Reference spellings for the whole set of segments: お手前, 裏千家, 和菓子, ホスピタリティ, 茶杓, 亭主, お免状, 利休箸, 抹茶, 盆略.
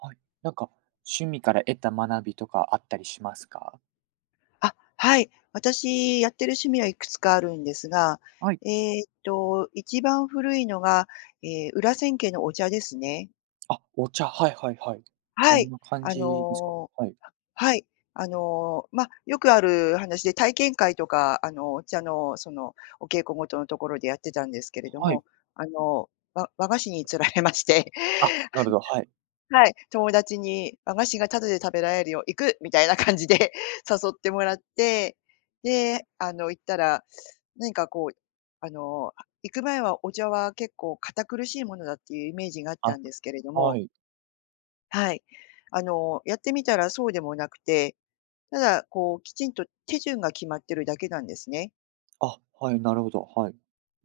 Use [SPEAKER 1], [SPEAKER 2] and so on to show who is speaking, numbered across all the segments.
[SPEAKER 1] はい。なんか、趣味から得た学びとかあったりしますか？
[SPEAKER 2] あ、はい。私、やってる趣味はいくつかあるんですが、
[SPEAKER 1] はい。
[SPEAKER 2] 一番古いのが、裏千家のお茶ですね。
[SPEAKER 1] あ、お茶、はいはいはい。
[SPEAKER 2] は
[SPEAKER 1] どん
[SPEAKER 2] い。
[SPEAKER 1] な感
[SPEAKER 2] あ
[SPEAKER 1] じですか？
[SPEAKER 2] のー
[SPEAKER 1] はい。
[SPEAKER 2] はい。まあ、よくある話で、体験会とか、お茶の、お稽古ごとのところでやってたんですけれど
[SPEAKER 1] はい。
[SPEAKER 2] も、あの、和菓子に釣られまして
[SPEAKER 1] あ、な るほど、はい。
[SPEAKER 2] はい、友達に和菓子がタダで食べられるよ、行く！みたいな感じで 誘ってもらって、で、行ったら、何かこう、あの、行く前はお茶は結構堅苦しいものだっていうイメージがあった
[SPEAKER 1] あ、
[SPEAKER 2] んですけれど
[SPEAKER 1] は
[SPEAKER 2] も、
[SPEAKER 1] い。
[SPEAKER 2] はい。やってみたらそうでもなくて、ただ、こう、きちんと手順が決まってるだけなんですね。
[SPEAKER 1] あ、はい、なるほど、はい。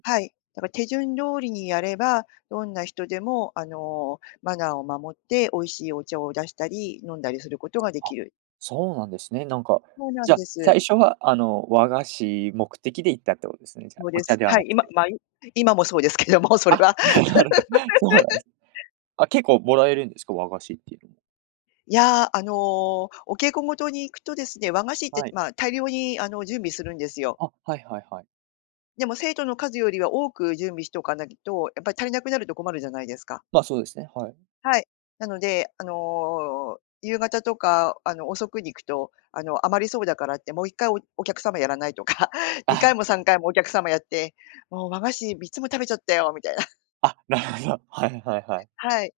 [SPEAKER 2] はい。だから手順通りにやれば、どんな人でも、マナーを守って美味しいお茶を出したり、飲んだりすることがで
[SPEAKER 1] あ、
[SPEAKER 2] きる。
[SPEAKER 1] そうなんですね。
[SPEAKER 2] そうなん
[SPEAKER 1] じゃあ、
[SPEAKER 2] です。
[SPEAKER 1] 最初は、和菓子目的で行ったってことですね、じゃあ、
[SPEAKER 2] そうで
[SPEAKER 1] お茶
[SPEAKER 2] す。
[SPEAKER 1] では
[SPEAKER 2] は
[SPEAKER 1] な
[SPEAKER 2] い、
[SPEAKER 1] く
[SPEAKER 2] 今
[SPEAKER 1] て。
[SPEAKER 2] まあ、い今もそうですけども、それ
[SPEAKER 1] あ、
[SPEAKER 2] は。
[SPEAKER 1] なるほど。そうなんです。あ、結構もらえるんですか？和菓子っていうのも。
[SPEAKER 2] いや、稽古事に行くとですね、和菓子って、
[SPEAKER 1] はい。
[SPEAKER 2] まあ、大量に準備するんですよ。
[SPEAKER 1] あ、はいはいはい。
[SPEAKER 2] でも生徒の数よりは多く準備しておかないと、やっぱり足りなくなると困るじゃないですか。
[SPEAKER 1] ま、そうですね、はい。
[SPEAKER 2] はい。なので、夕方とか、遅くに行くと、余りそうだからって、もう一回お客様やらないとか、2
[SPEAKER 1] あ、
[SPEAKER 2] 回も3回もお客様やって、もう和菓子3つも食べちゃったよみたいな。
[SPEAKER 1] あ、なるほど。はいはいはい。
[SPEAKER 2] はい。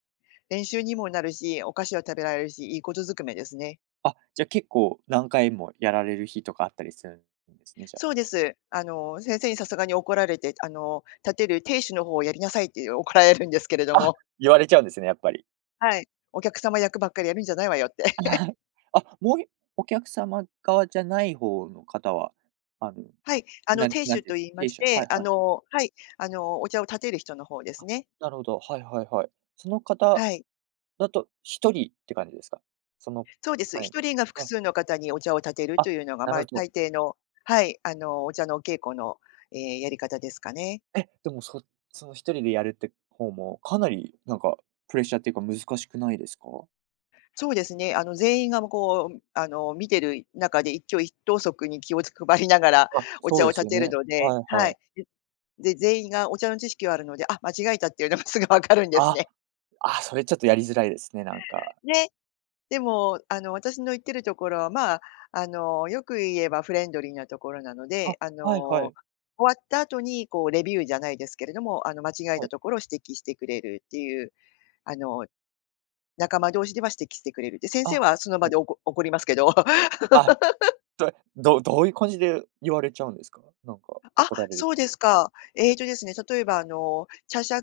[SPEAKER 2] 練習にもなるし、お菓子は食べられるし、いいことずくめですね。
[SPEAKER 1] あ、じゃ、あ結構何回もやられる日とかあったりするんですね、じゃ
[SPEAKER 2] そうです。先生にさすがに怒られて、立てる亭主の方をやりなさいっていう怒られるんですけれど
[SPEAKER 1] あ。あ、
[SPEAKER 2] も、
[SPEAKER 1] 言われちゃうんですね、やっぱり。
[SPEAKER 2] はい。お客様役ばっかりやるんじゃないわよって。
[SPEAKER 1] はい。あ、もういお客様側じゃない方の方は、あの、
[SPEAKER 2] はい、
[SPEAKER 1] なん
[SPEAKER 2] 亭
[SPEAKER 1] なん
[SPEAKER 2] 主
[SPEAKER 1] てい
[SPEAKER 2] と
[SPEAKER 1] うんです
[SPEAKER 2] 言いま
[SPEAKER 1] 経営
[SPEAKER 2] し
[SPEAKER 1] 者は
[SPEAKER 2] て、
[SPEAKER 1] いはい。
[SPEAKER 2] お茶を立てる人の方です
[SPEAKER 1] あ、
[SPEAKER 2] ね。
[SPEAKER 1] なるほど、はいはいはい。その方
[SPEAKER 2] はい。
[SPEAKER 1] だと一人って感じですか？その
[SPEAKER 2] そうです。
[SPEAKER 1] はい
[SPEAKER 2] 一
[SPEAKER 1] の、
[SPEAKER 2] 人が複
[SPEAKER 1] はい。
[SPEAKER 2] 数の方にお茶を立てると
[SPEAKER 1] あ、
[SPEAKER 2] いうのが、
[SPEAKER 1] な
[SPEAKER 2] ま
[SPEAKER 1] る
[SPEAKER 2] あ、
[SPEAKER 1] ほど。
[SPEAKER 2] 大抵のお茶のお稽古の、やり方ですかね。
[SPEAKER 1] え、でも、その一人でやるって方も、かなりプレッシャーっていうか難しくないですか？
[SPEAKER 2] そうですね。全員が、も、こう、あの、見てる中で一挙一投足に気を配りながら
[SPEAKER 1] あ、
[SPEAKER 2] お
[SPEAKER 1] そ
[SPEAKER 2] 茶
[SPEAKER 1] う
[SPEAKER 2] を
[SPEAKER 1] です
[SPEAKER 2] 立
[SPEAKER 1] よ
[SPEAKER 2] てる
[SPEAKER 1] ね。
[SPEAKER 2] ので、
[SPEAKER 1] はい
[SPEAKER 2] は
[SPEAKER 1] はい。
[SPEAKER 2] い。全員がお茶の知識はあるので、あ、間違えたっていうのがすぐ分かるんです
[SPEAKER 1] あ。
[SPEAKER 2] ね。
[SPEAKER 1] あ、それちょっとやりづらいですね、なんか。
[SPEAKER 2] ね、でも、私の行ってるところは、まあ、よく言えばフレンドリーなところなの
[SPEAKER 1] あ、
[SPEAKER 2] で、
[SPEAKER 1] はいはい。
[SPEAKER 2] 終わった後に、こう、レビューじゃないですけれども、間違え
[SPEAKER 1] は
[SPEAKER 2] た
[SPEAKER 1] い。
[SPEAKER 2] ところを指摘してくれるっていう、あの、仲間同士では指摘してくれる。で、先生
[SPEAKER 1] あ、
[SPEAKER 2] はその場
[SPEAKER 1] はい。
[SPEAKER 2] で怒りますけど。
[SPEAKER 1] あ、どどういう感じで言われちゃうんですか？なんか
[SPEAKER 2] あ、
[SPEAKER 1] 怒られる
[SPEAKER 2] そうですか。えっとですね、例えば茶杓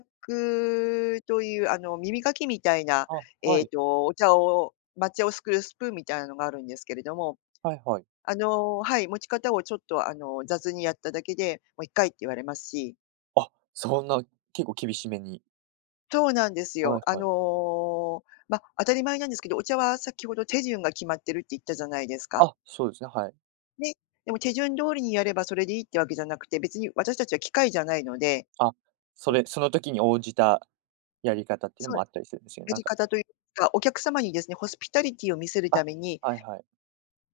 [SPEAKER 2] という耳かきみたいな、
[SPEAKER 1] あ、
[SPEAKER 2] え
[SPEAKER 1] は
[SPEAKER 2] っ
[SPEAKER 1] い。
[SPEAKER 2] と、お茶を抹茶をすくうスプーンみたいなのがあるんですけれども、
[SPEAKER 1] はいはい。
[SPEAKER 2] 持ち方をちょっと雑にやっただけで、もう「一回」って言われますし。
[SPEAKER 1] あ、そんな結構厳しめに。
[SPEAKER 2] そうなんです
[SPEAKER 1] は
[SPEAKER 2] よ。
[SPEAKER 1] いはい。
[SPEAKER 2] まあ、当たり前なんですけど、お茶は先ほど手順が決まってるって言ったじゃないですか。
[SPEAKER 1] あ、そうですね、はい。
[SPEAKER 2] ね、でも手順通りにやればそれでいいってわけじゃなくて、別に私たちは機械じゃないので
[SPEAKER 1] あ、そ
[SPEAKER 2] うん、
[SPEAKER 1] れその時に応じたやり方っていう
[SPEAKER 2] そ
[SPEAKER 1] の
[SPEAKER 2] う
[SPEAKER 1] もあったりするんですよね。
[SPEAKER 2] や
[SPEAKER 1] なん
[SPEAKER 2] り
[SPEAKER 1] か
[SPEAKER 2] 方というか、お客様にですね、ホスピタリティを見せるた
[SPEAKER 1] あ、
[SPEAKER 2] めに、
[SPEAKER 1] はいはい。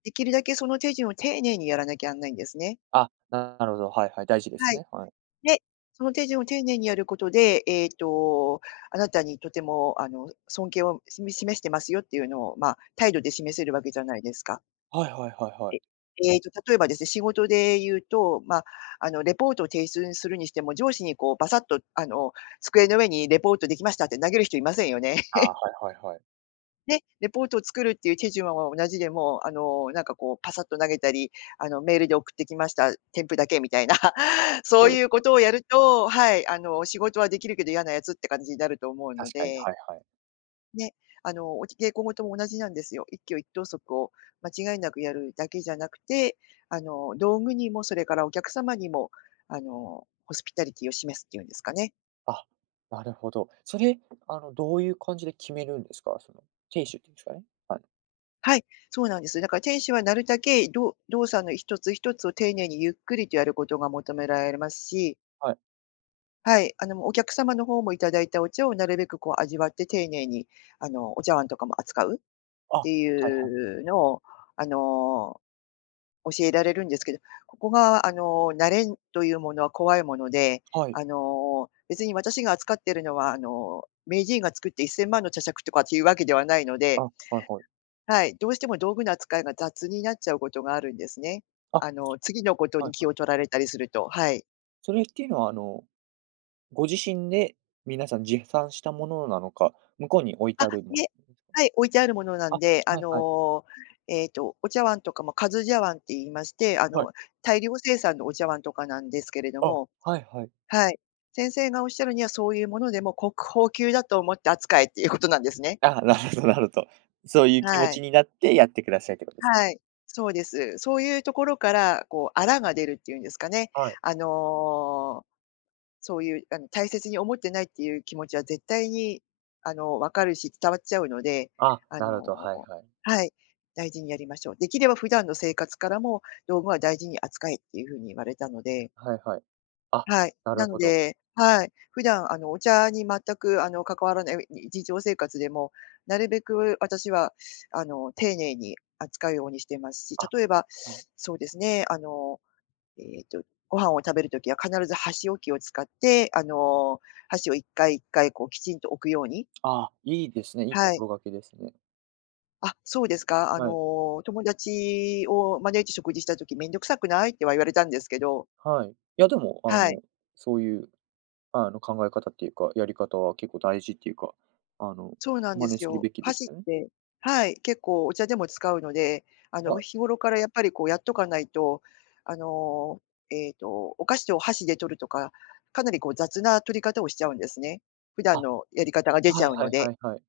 [SPEAKER 2] できるだけその手順を丁寧にやらなきゃなんないんですね。
[SPEAKER 1] あ、なるほど、はいはい、大事で
[SPEAKER 2] は
[SPEAKER 1] す
[SPEAKER 2] い。
[SPEAKER 1] ね。はい。
[SPEAKER 2] で、その手順を丁寧にやることで、あなたにとても、尊敬を示してますよっていうのを、まあ、態度で示せるわけじゃないですか。
[SPEAKER 1] はいはいはいはい。
[SPEAKER 2] 例えばですね、仕事で言うと、まあ、レポートを提出するにしても、上司にこう、バサッと、机の上にレポートできましたって投げる人いませんよね。
[SPEAKER 1] あはいはいはい。
[SPEAKER 2] ね、レポートを作るっていう手順は同じでも、なんかこうパサッと投げたり、メールで送ってきました、添付だけみたいな、そ
[SPEAKER 1] そ
[SPEAKER 2] う
[SPEAKER 1] うで
[SPEAKER 2] い
[SPEAKER 1] す
[SPEAKER 2] う
[SPEAKER 1] ね。
[SPEAKER 2] ことをやると、はい、仕事はできるけど嫌なやつって感じになると思うの
[SPEAKER 1] 確かに、
[SPEAKER 2] で、
[SPEAKER 1] はいはい。
[SPEAKER 2] ね、お稽古事も同じなんですよ。一挙一投足を間違いなくやるだけじゃなくて、道具にもそれからお客様にも、ホスピタリティを示すっていうんですかね。
[SPEAKER 1] あ、なるほど。それ、どういう感じで決めるんですか？その、亭主っていうんですかね？はい。
[SPEAKER 2] はい、そうなんです。だから店主はなるだけ、動作の一つ一つを丁寧にゆっくりとやることが求められますし、
[SPEAKER 1] はい。
[SPEAKER 2] はい、お客様の方もいただいたお茶をなるべくこう味わって丁寧に、お茶碗とかも扱うっ
[SPEAKER 1] あ、は
[SPEAKER 2] て
[SPEAKER 1] いはい。
[SPEAKER 2] いうのを、あの、教えられるんですけど、ここが、慣れというものは怖いもので、
[SPEAKER 1] はい。
[SPEAKER 2] 別に私が扱っているのは、名人が作って1000万の茶杓とかっていうわけではないの
[SPEAKER 1] あ、
[SPEAKER 2] で、
[SPEAKER 1] はいはい。
[SPEAKER 2] はい、どうしても道具の扱いが雑になっちゃうことがあるんですね。
[SPEAKER 1] あ、
[SPEAKER 2] 次のこと
[SPEAKER 1] は
[SPEAKER 2] に
[SPEAKER 1] い
[SPEAKER 2] 気
[SPEAKER 1] は
[SPEAKER 2] を取
[SPEAKER 1] い。
[SPEAKER 2] られたりすると、はい。
[SPEAKER 1] それっていうのは、ご自身で皆さん持参したものなのか、向こうに置いて
[SPEAKER 2] あ、
[SPEAKER 1] あるも
[SPEAKER 2] い
[SPEAKER 1] の
[SPEAKER 2] え、
[SPEAKER 1] なんですか？
[SPEAKER 2] はい、置いてあるものなん
[SPEAKER 1] あ、
[SPEAKER 2] で、
[SPEAKER 1] はいはい。
[SPEAKER 2] お茶碗とかも数茶碗って言いまして、
[SPEAKER 1] はい。
[SPEAKER 2] 大量生産のお茶碗とかなんですけれど
[SPEAKER 1] あ、
[SPEAKER 2] も、
[SPEAKER 1] はいはい。
[SPEAKER 2] はい。先生がおっしゃるにはそういうものでも国宝級だと思って扱えっていうことなんですね。
[SPEAKER 1] あ、なるほどなるほど。そういう気持
[SPEAKER 2] はい。
[SPEAKER 1] ちになってやってくださいってことですね。
[SPEAKER 2] はい。そうです。そういうところから、こう、粗が出るっていうんですかね。
[SPEAKER 1] はい。
[SPEAKER 2] あのーそういう、大切に思ってないっていう気持ちは絶対に、分かるし、伝わっちゃうので、
[SPEAKER 1] あ、
[SPEAKER 2] あ
[SPEAKER 1] なるほど、
[SPEAKER 2] の
[SPEAKER 1] はいはい。
[SPEAKER 2] はい、大事にやりましょう。できれば普段の生活からも道具は大事に扱えっていうふうに言われたので、
[SPEAKER 1] はいはい。あ、
[SPEAKER 2] はい。
[SPEAKER 1] な
[SPEAKER 2] な
[SPEAKER 1] る
[SPEAKER 2] の
[SPEAKER 1] ほど。
[SPEAKER 2] ではい、普段、お茶に全く、関わらない日常生活でも、なるべく私は、丁寧に扱うようにしてますし、
[SPEAKER 1] あ、
[SPEAKER 2] 例えば、
[SPEAKER 1] はい。
[SPEAKER 2] そうですね、えっと、ご飯を食べるときは必ず箸置きを使って、箸を1回1回こうきちんと置くように
[SPEAKER 1] あ、いいですね。いい
[SPEAKER 2] はい。
[SPEAKER 1] 心がけですね。
[SPEAKER 2] あ、そうですか。
[SPEAKER 1] はい。
[SPEAKER 2] 友達を招いて食事したときめんどくさくない？」っては言われたんですけど
[SPEAKER 1] はい。いや、でも、
[SPEAKER 2] はい。
[SPEAKER 1] そういう、考え方っていうか、やり方は結構大事っていうか、あの、
[SPEAKER 2] そうなんで
[SPEAKER 1] 真似
[SPEAKER 2] す
[SPEAKER 1] する
[SPEAKER 2] よ。
[SPEAKER 1] べきで
[SPEAKER 2] 箸
[SPEAKER 1] す
[SPEAKER 2] っ
[SPEAKER 1] よね。
[SPEAKER 2] てはい、結構お茶でも使うので、
[SPEAKER 1] は
[SPEAKER 2] 日
[SPEAKER 1] い。
[SPEAKER 2] 頃からやっぱりこうやっとかないと、あの、えっと、お菓子を箸で取るとか、かなりこう雑な取り方をしちゃうんですね。普
[SPEAKER 1] あ、
[SPEAKER 2] 段のやり方が出ち
[SPEAKER 1] は
[SPEAKER 2] ゃ
[SPEAKER 1] い
[SPEAKER 2] う
[SPEAKER 1] は
[SPEAKER 2] の
[SPEAKER 1] いは
[SPEAKER 2] で。
[SPEAKER 1] いはい。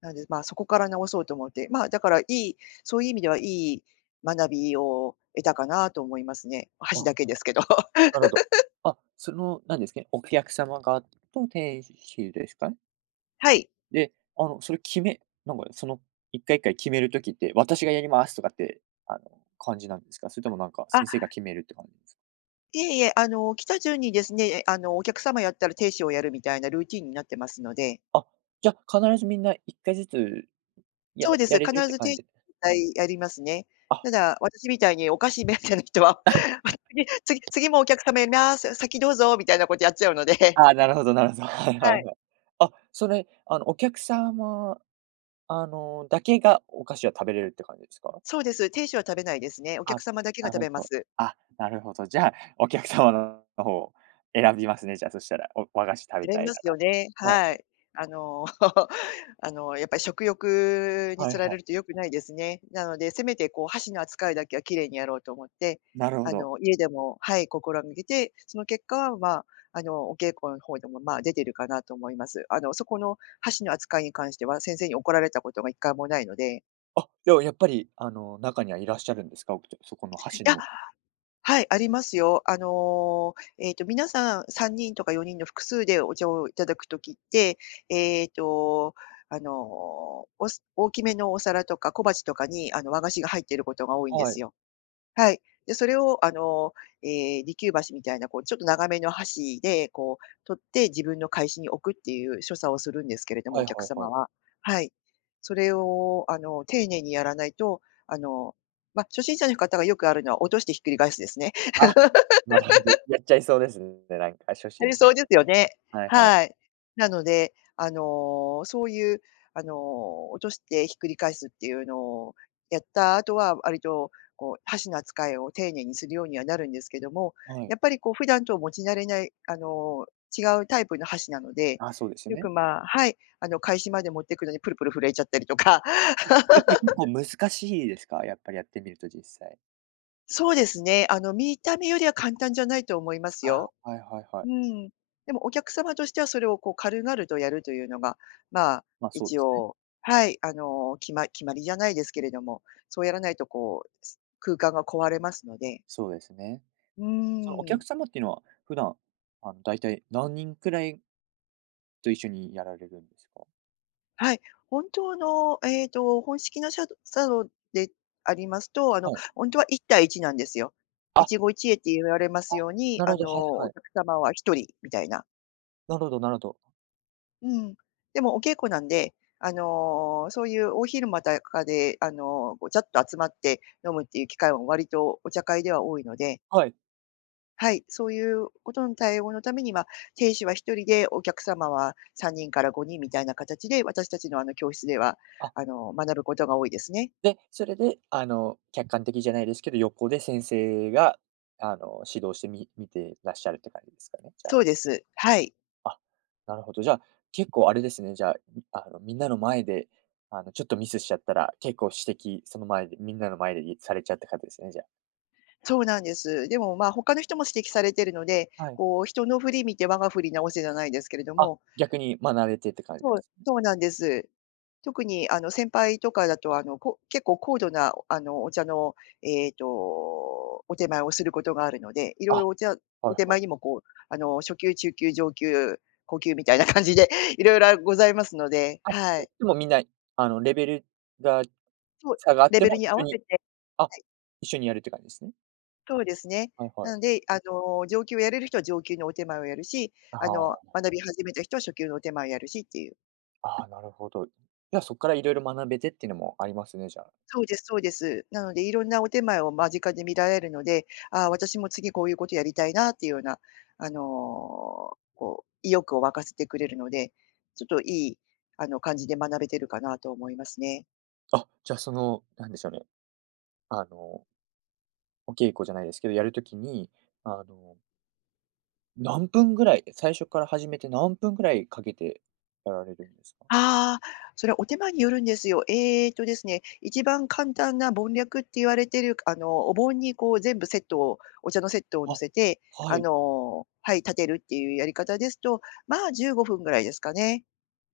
[SPEAKER 2] なんで、まあ、そこから直そうと思って、まあ、だからいいそういう意味ではいい学びを得たかなと思いますね。
[SPEAKER 1] あ、
[SPEAKER 2] 箸だけですけど。
[SPEAKER 1] なるほど。あ、何ですかね、お客様側と店主ですかね。
[SPEAKER 2] はい。
[SPEAKER 1] で、それ決めなんか、その、1回1回決める時って、私がやりますとかって、あの、感じなんですか？それとも
[SPEAKER 2] あ、
[SPEAKER 1] 先生が決めるって感じですか？
[SPEAKER 2] いえいえ、来た順にですね、お客様やったら停止をやるみたいなルーティンになってますので。
[SPEAKER 1] あ、じゃあ、必ずみんな1回ずつや
[SPEAKER 2] そうです、
[SPEAKER 1] やれるっ
[SPEAKER 2] 必
[SPEAKER 1] て
[SPEAKER 2] ず
[SPEAKER 1] 感
[SPEAKER 2] 亭
[SPEAKER 1] じ
[SPEAKER 2] 主にやりますね。
[SPEAKER 1] あ、
[SPEAKER 2] ただ、私みたいにお菓子目当ての人は、次もお客様やります、先どうぞみたいなことやっちゃうので。
[SPEAKER 1] あ、なるほどなるほど。はいは
[SPEAKER 2] は
[SPEAKER 1] い
[SPEAKER 2] い。
[SPEAKER 1] はい。あ、それ、お客様、だけがお菓子を食べれるって感じですか？
[SPEAKER 2] そうです、停止は食べないですね。お
[SPEAKER 1] あ、
[SPEAKER 2] 客様だけが
[SPEAKER 1] なる
[SPEAKER 2] 食べま
[SPEAKER 1] ほど。
[SPEAKER 2] す。
[SPEAKER 1] あ、なるほど。じゃあ、お客様の方を選びますね、じゃあ、そしたら、お和菓子食べ
[SPEAKER 2] 選
[SPEAKER 1] た
[SPEAKER 2] び
[SPEAKER 1] い
[SPEAKER 2] ま
[SPEAKER 1] な
[SPEAKER 2] す
[SPEAKER 1] ら。
[SPEAKER 2] よね。
[SPEAKER 1] はい。
[SPEAKER 2] はい。あの、やっぱり食欲に
[SPEAKER 1] は
[SPEAKER 2] 釣
[SPEAKER 1] い
[SPEAKER 2] ら
[SPEAKER 1] は
[SPEAKER 2] れ
[SPEAKER 1] い。
[SPEAKER 2] ると良くないですね。なので、せめてこう箸の扱いだけは綺麗にやろうと思って、
[SPEAKER 1] なるほど。
[SPEAKER 2] 家でも、はい、心がけて、その結果は、まあ、お稽古の方でも、まあ、出てるかなと思います。そこの箸の扱いに関しては、先生に怒られたことが一回もないので。
[SPEAKER 1] あ、でもやっぱり、中にはいらっしゃるんですか？おくちそこの
[SPEAKER 2] い
[SPEAKER 1] 箸
[SPEAKER 2] や、
[SPEAKER 1] の
[SPEAKER 2] はい、ありますよ。皆さん3人とか4人の複数でお茶をいただくときって、えっと、大きめのお皿とか小鉢とかに、和菓子が入っていることが多いんで
[SPEAKER 1] は
[SPEAKER 2] す
[SPEAKER 1] い。
[SPEAKER 2] よ。はい。で、それを、ー、え利休箸みたいな、こう、ちょっと長めの箸で、こう、取って自分の返しに置くっていう所作をするんですけれども、
[SPEAKER 1] は
[SPEAKER 2] お
[SPEAKER 1] い
[SPEAKER 2] 客
[SPEAKER 1] はいは
[SPEAKER 2] 様
[SPEAKER 1] い。
[SPEAKER 2] は。はい。それを、丁寧にやらないと、あの、まあ、初心者の方がよくあるのは落としてひっくり返すですね。
[SPEAKER 1] あ、なるほど。やっちゃいそうですね、なんか初
[SPEAKER 2] あ
[SPEAKER 1] 心
[SPEAKER 2] り
[SPEAKER 1] 者
[SPEAKER 2] そ
[SPEAKER 1] だ
[SPEAKER 2] うですよ
[SPEAKER 1] と。
[SPEAKER 2] ね。
[SPEAKER 1] はいはい。
[SPEAKER 2] はい。なので、そういう、落としてひっくり返すっていうのをやった後は、割とこう箸の扱いを丁寧にするようにはなるんですけども、
[SPEAKER 1] は
[SPEAKER 2] や
[SPEAKER 1] い。
[SPEAKER 2] っぱりこう普段と持ち慣れない、違うタイプの箸なので、
[SPEAKER 1] あ、そうですよ
[SPEAKER 2] よく、
[SPEAKER 1] ね。
[SPEAKER 2] まあはい、開始まで持ってくのにプルプル震えちゃったりとか。
[SPEAKER 1] あ、やっぱり結構難しいですか？やっぱりやってみると実際。
[SPEAKER 2] そうですね、見た目よりは簡単じゃないと思います
[SPEAKER 1] あ、
[SPEAKER 2] よ。
[SPEAKER 1] はいはいは
[SPEAKER 2] う
[SPEAKER 1] い。
[SPEAKER 2] ん。でもお客様としてはそれをこう軽々とやるというのが、まあ、
[SPEAKER 1] ま、あそうで
[SPEAKER 2] 一
[SPEAKER 1] すね。
[SPEAKER 2] 応、はい、決まりじゃないですけれども、そうやらないとこう、空間が壊れますので。
[SPEAKER 1] そうですね。
[SPEAKER 2] う
[SPEAKER 1] そのお
[SPEAKER 2] ーん。
[SPEAKER 1] 客様っていうのは、普段、だいたい何人くらいと一緒にやられるんですか？
[SPEAKER 2] はい。本当の、本式のシャドサロンでありますと、
[SPEAKER 1] はい。
[SPEAKER 2] 本当は1対1なんですよ。
[SPEAKER 1] あ、
[SPEAKER 2] 一期一会って言われます
[SPEAKER 1] あ、
[SPEAKER 2] ように、
[SPEAKER 1] なるほど、はいは
[SPEAKER 2] お
[SPEAKER 1] い。
[SPEAKER 2] 客様は1人みたいな。
[SPEAKER 1] なるほどなるほど。
[SPEAKER 2] うん。でもお稽古なんで、そういう大昼間とかで、ごちゃっと集まって飲むっていう機会も割とお茶会では多いので、
[SPEAKER 1] はい。
[SPEAKER 2] はい、そういうことの対応のためには、亭主は一人で、お客様は3人から5人みたいな形で、私たちの教室では、
[SPEAKER 1] あ、
[SPEAKER 2] 学ぶことが多いですね。
[SPEAKER 1] で、それで、客観的じゃないですけど、横で先生が、指導して見てらっしゃるって感じですかね？じゃ
[SPEAKER 2] そ
[SPEAKER 1] あ。
[SPEAKER 2] うです。はい。
[SPEAKER 1] あ、なるほど。じゃあ、結構あれですね、じゃあ、みんなの前で、ちょっとミスしちゃったら、結構指摘、その前で、みんなの前でされちゃった感じですね、じゃあ。
[SPEAKER 2] そうなんです。でも、まあ、他の人も指摘されてるので、
[SPEAKER 1] はい。
[SPEAKER 2] こう人の振り見て我が振り直せじゃないですけれど
[SPEAKER 1] あ、
[SPEAKER 2] も、
[SPEAKER 1] 逆に学べてって感じで
[SPEAKER 2] そう、
[SPEAKER 1] すね。
[SPEAKER 2] そうなんです。特にあの先輩とかだと、結構高度なお茶の、お手前をすることがあるので、いろ
[SPEAKER 1] あ、
[SPEAKER 2] いろ
[SPEAKER 1] は
[SPEAKER 2] お
[SPEAKER 1] い
[SPEAKER 2] 手
[SPEAKER 1] はい。
[SPEAKER 2] 前にもこう、初級、中級、上級、高級みたいな感じで いろいろございますので、
[SPEAKER 1] あ、
[SPEAKER 2] は
[SPEAKER 1] で
[SPEAKER 2] い。
[SPEAKER 1] でもみんな、レベルが
[SPEAKER 2] そう、
[SPEAKER 1] 差があっ
[SPEAKER 2] レ
[SPEAKER 1] て
[SPEAKER 2] ベル
[SPEAKER 1] も
[SPEAKER 2] に合
[SPEAKER 1] 一緒
[SPEAKER 2] わせ
[SPEAKER 1] に
[SPEAKER 2] て
[SPEAKER 1] あ、
[SPEAKER 2] はい、
[SPEAKER 1] 一緒にやるって感じですね。
[SPEAKER 2] そうですね。
[SPEAKER 1] はいは
[SPEAKER 2] な
[SPEAKER 1] い。
[SPEAKER 2] ので、上級をやれる人は上級のお手前をやるし、
[SPEAKER 1] ああ、
[SPEAKER 2] 学び始めた人は初級のお手前をやるしっていう。
[SPEAKER 1] ああ、なるほど。じゃあ、そこからいろいろ学べてっていうのもありますね、じゃあ。
[SPEAKER 2] そうですそうです。なので、いろんなお点前を間近で見られるので、ああ、私も次こういうことやりたいなっていうような、こう、意欲を沸かせてくれるので、ちょっといい、感じで学べてるかなと思いますね。
[SPEAKER 1] あ、じゃあ、なんでしょうね、あの、お稽古じゃないですけど、やるときに、あの何分ぐらい、最初から始めて何分ぐらいかけてやられるんですか？
[SPEAKER 2] ああ、それはお手間によるんですよ。ええとですね、一番簡単な盆略って言われてる、お盆にこう全部セットを、お茶のセットを乗
[SPEAKER 1] あ、
[SPEAKER 2] せて、
[SPEAKER 1] はい。
[SPEAKER 2] はい、立てるっていうやり方ですと、まあ15分ぐらいですかね。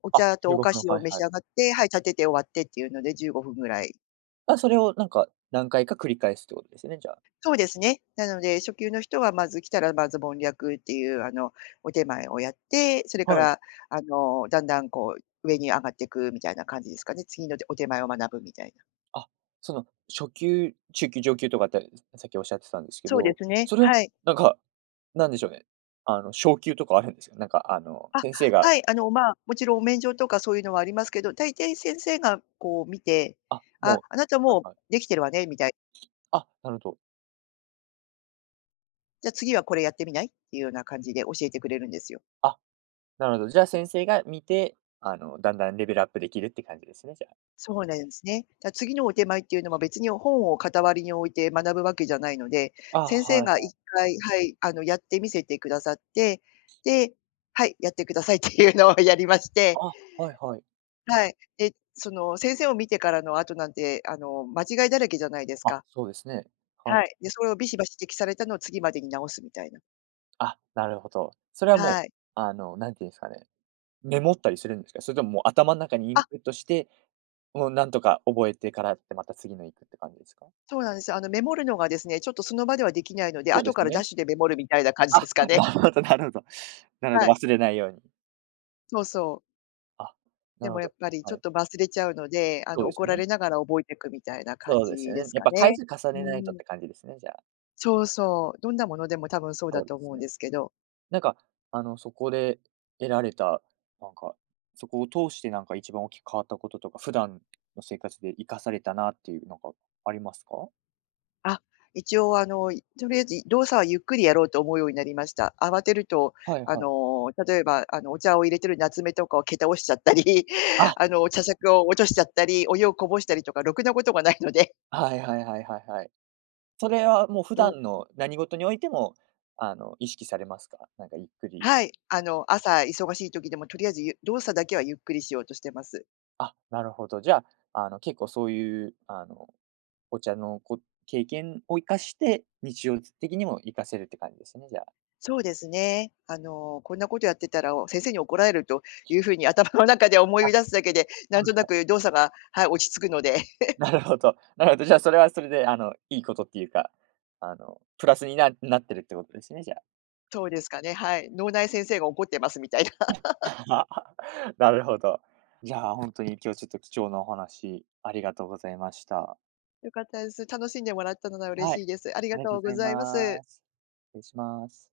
[SPEAKER 2] お
[SPEAKER 1] あ、
[SPEAKER 2] 茶と
[SPEAKER 1] 15
[SPEAKER 2] お菓
[SPEAKER 1] 分、
[SPEAKER 2] 子を
[SPEAKER 1] はい
[SPEAKER 2] 召し
[SPEAKER 1] はい。
[SPEAKER 2] 上がって、はい、立てて終わってっていうので15分ぐらい。
[SPEAKER 1] あ、それをなんか何回か繰り返すってことですね、じゃあ。
[SPEAKER 2] そうですね。なので、初級の人はまず来たら、まず盆略っていう、お点前をやって、それか
[SPEAKER 1] はい。
[SPEAKER 2] ら、だんだんこう、上に上がっていくみたいな感じですかね。次のでお手前を学ぶみたいな。
[SPEAKER 1] あ、その初級、中級、上級とかってさっきおっしゃってたんですけ
[SPEAKER 2] そうで
[SPEAKER 1] ど、
[SPEAKER 2] すね、
[SPEAKER 1] それは
[SPEAKER 2] はい。
[SPEAKER 1] なんか、なんでしょうね、昇級とかあるんですか？
[SPEAKER 2] あ、
[SPEAKER 1] 先生が
[SPEAKER 2] はい、まあ、もちろんお免状とかそういうのはありますけど、大体先生がこう見て、
[SPEAKER 1] あ、
[SPEAKER 2] 「あ、
[SPEAKER 1] も
[SPEAKER 2] あなた
[SPEAKER 1] うはい
[SPEAKER 2] もう
[SPEAKER 1] はい。
[SPEAKER 2] できてるわね」みたい、
[SPEAKER 1] あ、なるほど。
[SPEAKER 2] 「じゃ、次はこれやってみない？」っていうような感じで教えてくれるんですよ。
[SPEAKER 1] あ、なるほど。じゃあ先生が見て、だんだんレベルアップできるって感じですね、じゃ
[SPEAKER 2] そうなんですね。次のお手前っていうのは別に本を傍りに置いて学ぶわけじゃないので、
[SPEAKER 1] ああ、
[SPEAKER 2] 先生
[SPEAKER 1] はい。
[SPEAKER 2] が一回、はい、やってみせてくださって、で、はい、やってくださいっていうのを やりまして、
[SPEAKER 1] あ、はいはい。
[SPEAKER 2] はい。で、その先生を見てからの後なんて、間違いだらけじゃないです
[SPEAKER 1] あ、
[SPEAKER 2] か。
[SPEAKER 1] そうですね。は
[SPEAKER 2] は
[SPEAKER 1] い。
[SPEAKER 2] い。で、それをビシバシ指摘されたのを次までに直すみたいな。
[SPEAKER 1] あ、なるほど。それはも
[SPEAKER 2] は
[SPEAKER 1] う、
[SPEAKER 2] い。
[SPEAKER 1] なんていうんですかね、メモったりするんですか？それとももう頭の中にイン
[SPEAKER 2] あ、
[SPEAKER 1] プットして、もうなんとか覚えてからって、また次の行くって感じですか？
[SPEAKER 2] そうなんです。メモるのがですね、ちょっとその場ではできないので、
[SPEAKER 1] そう
[SPEAKER 2] 後
[SPEAKER 1] で
[SPEAKER 2] か
[SPEAKER 1] す
[SPEAKER 2] らダ
[SPEAKER 1] ね。
[SPEAKER 2] ッシュでメモるみたいな感じで
[SPEAKER 1] あ、
[SPEAKER 2] すか
[SPEAKER 1] な
[SPEAKER 2] ね。
[SPEAKER 1] るほどなるほど。なるほ
[SPEAKER 2] は
[SPEAKER 1] ど、
[SPEAKER 2] い、
[SPEAKER 1] 忘れないように。
[SPEAKER 2] そうそう。
[SPEAKER 1] あ、な
[SPEAKER 2] で
[SPEAKER 1] る
[SPEAKER 2] も
[SPEAKER 1] ほ
[SPEAKER 2] やっ
[SPEAKER 1] ど。
[SPEAKER 2] ぱりち
[SPEAKER 1] は
[SPEAKER 2] ょっ
[SPEAKER 1] い。
[SPEAKER 2] と忘れちゃうので、
[SPEAKER 1] そうです
[SPEAKER 2] 怒
[SPEAKER 1] よ
[SPEAKER 2] ら
[SPEAKER 1] ね。
[SPEAKER 2] れながら覚えていくみたいな感
[SPEAKER 1] そう
[SPEAKER 2] じ
[SPEAKER 1] ですよ
[SPEAKER 2] で
[SPEAKER 1] ね。
[SPEAKER 2] す
[SPEAKER 1] やっ
[SPEAKER 2] か
[SPEAKER 1] ぱ回
[SPEAKER 2] ね。
[SPEAKER 1] 数重
[SPEAKER 2] う
[SPEAKER 1] ねないとっ
[SPEAKER 2] ん。
[SPEAKER 1] て感じですね、じゃあ。
[SPEAKER 2] そうそう。どんなものでも多分そうだ
[SPEAKER 1] そうで
[SPEAKER 2] と思
[SPEAKER 1] す
[SPEAKER 2] うん
[SPEAKER 1] ね。
[SPEAKER 2] ですけど。
[SPEAKER 1] なんか、そこで得られた、なんか、そこを通して一番大きく変わったこととか、普段の生活で活かされたなっていう、なんかありますか？
[SPEAKER 2] あ、一応とりあえず動作はゆっくりやろうと思うようになりました。慌てると、
[SPEAKER 1] はいはい。
[SPEAKER 2] 例えば、お茶を入れてる夏目とかを蹴倒しちゃったり、
[SPEAKER 1] あ、
[SPEAKER 2] 茶杓を落としちゃったり、お湯をこぼしたりとか、ろくなことがないので。
[SPEAKER 1] はいはいはいはいはい。それはもう普
[SPEAKER 2] どう
[SPEAKER 1] 段の何事においても、意識されますか？なんかゆっくり
[SPEAKER 2] はい、朝忙しい時でもとりあえず動作だけはゆっくりしようとしてます。
[SPEAKER 1] あ、なるほど。じゃあ、結構そういう、お茶の経験を生かして、日常的にも活かせるって感じですね、じゃあ。
[SPEAKER 2] そうですね。こんなことやってたら、お先生に怒られるというふうに 頭の中で思い
[SPEAKER 1] あ、
[SPEAKER 2] 出すだけで、な
[SPEAKER 1] は
[SPEAKER 2] ん
[SPEAKER 1] い
[SPEAKER 2] とな
[SPEAKER 1] はい。
[SPEAKER 2] く動作が、はい、落ち着くので、
[SPEAKER 1] なるほど。なるほど。じゃあ、それはそれで、いいことっていうか、プラスになってるってことですね、じゃ
[SPEAKER 2] そうですかね、はい。脳内先生が怒ってますみたいな。
[SPEAKER 1] あ。なるほど。じゃあ本当に今日ちょっと貴重なお話、ありがとうございました。
[SPEAKER 2] 良かったです。楽しんでもらったのは嬉
[SPEAKER 1] は
[SPEAKER 2] しい
[SPEAKER 1] い、
[SPEAKER 2] です。あり
[SPEAKER 1] あ
[SPEAKER 2] が
[SPEAKER 1] りがと
[SPEAKER 2] と
[SPEAKER 1] う
[SPEAKER 2] う
[SPEAKER 1] ござ
[SPEAKER 2] ご
[SPEAKER 1] い
[SPEAKER 2] ざいます。
[SPEAKER 1] ます。失礼します。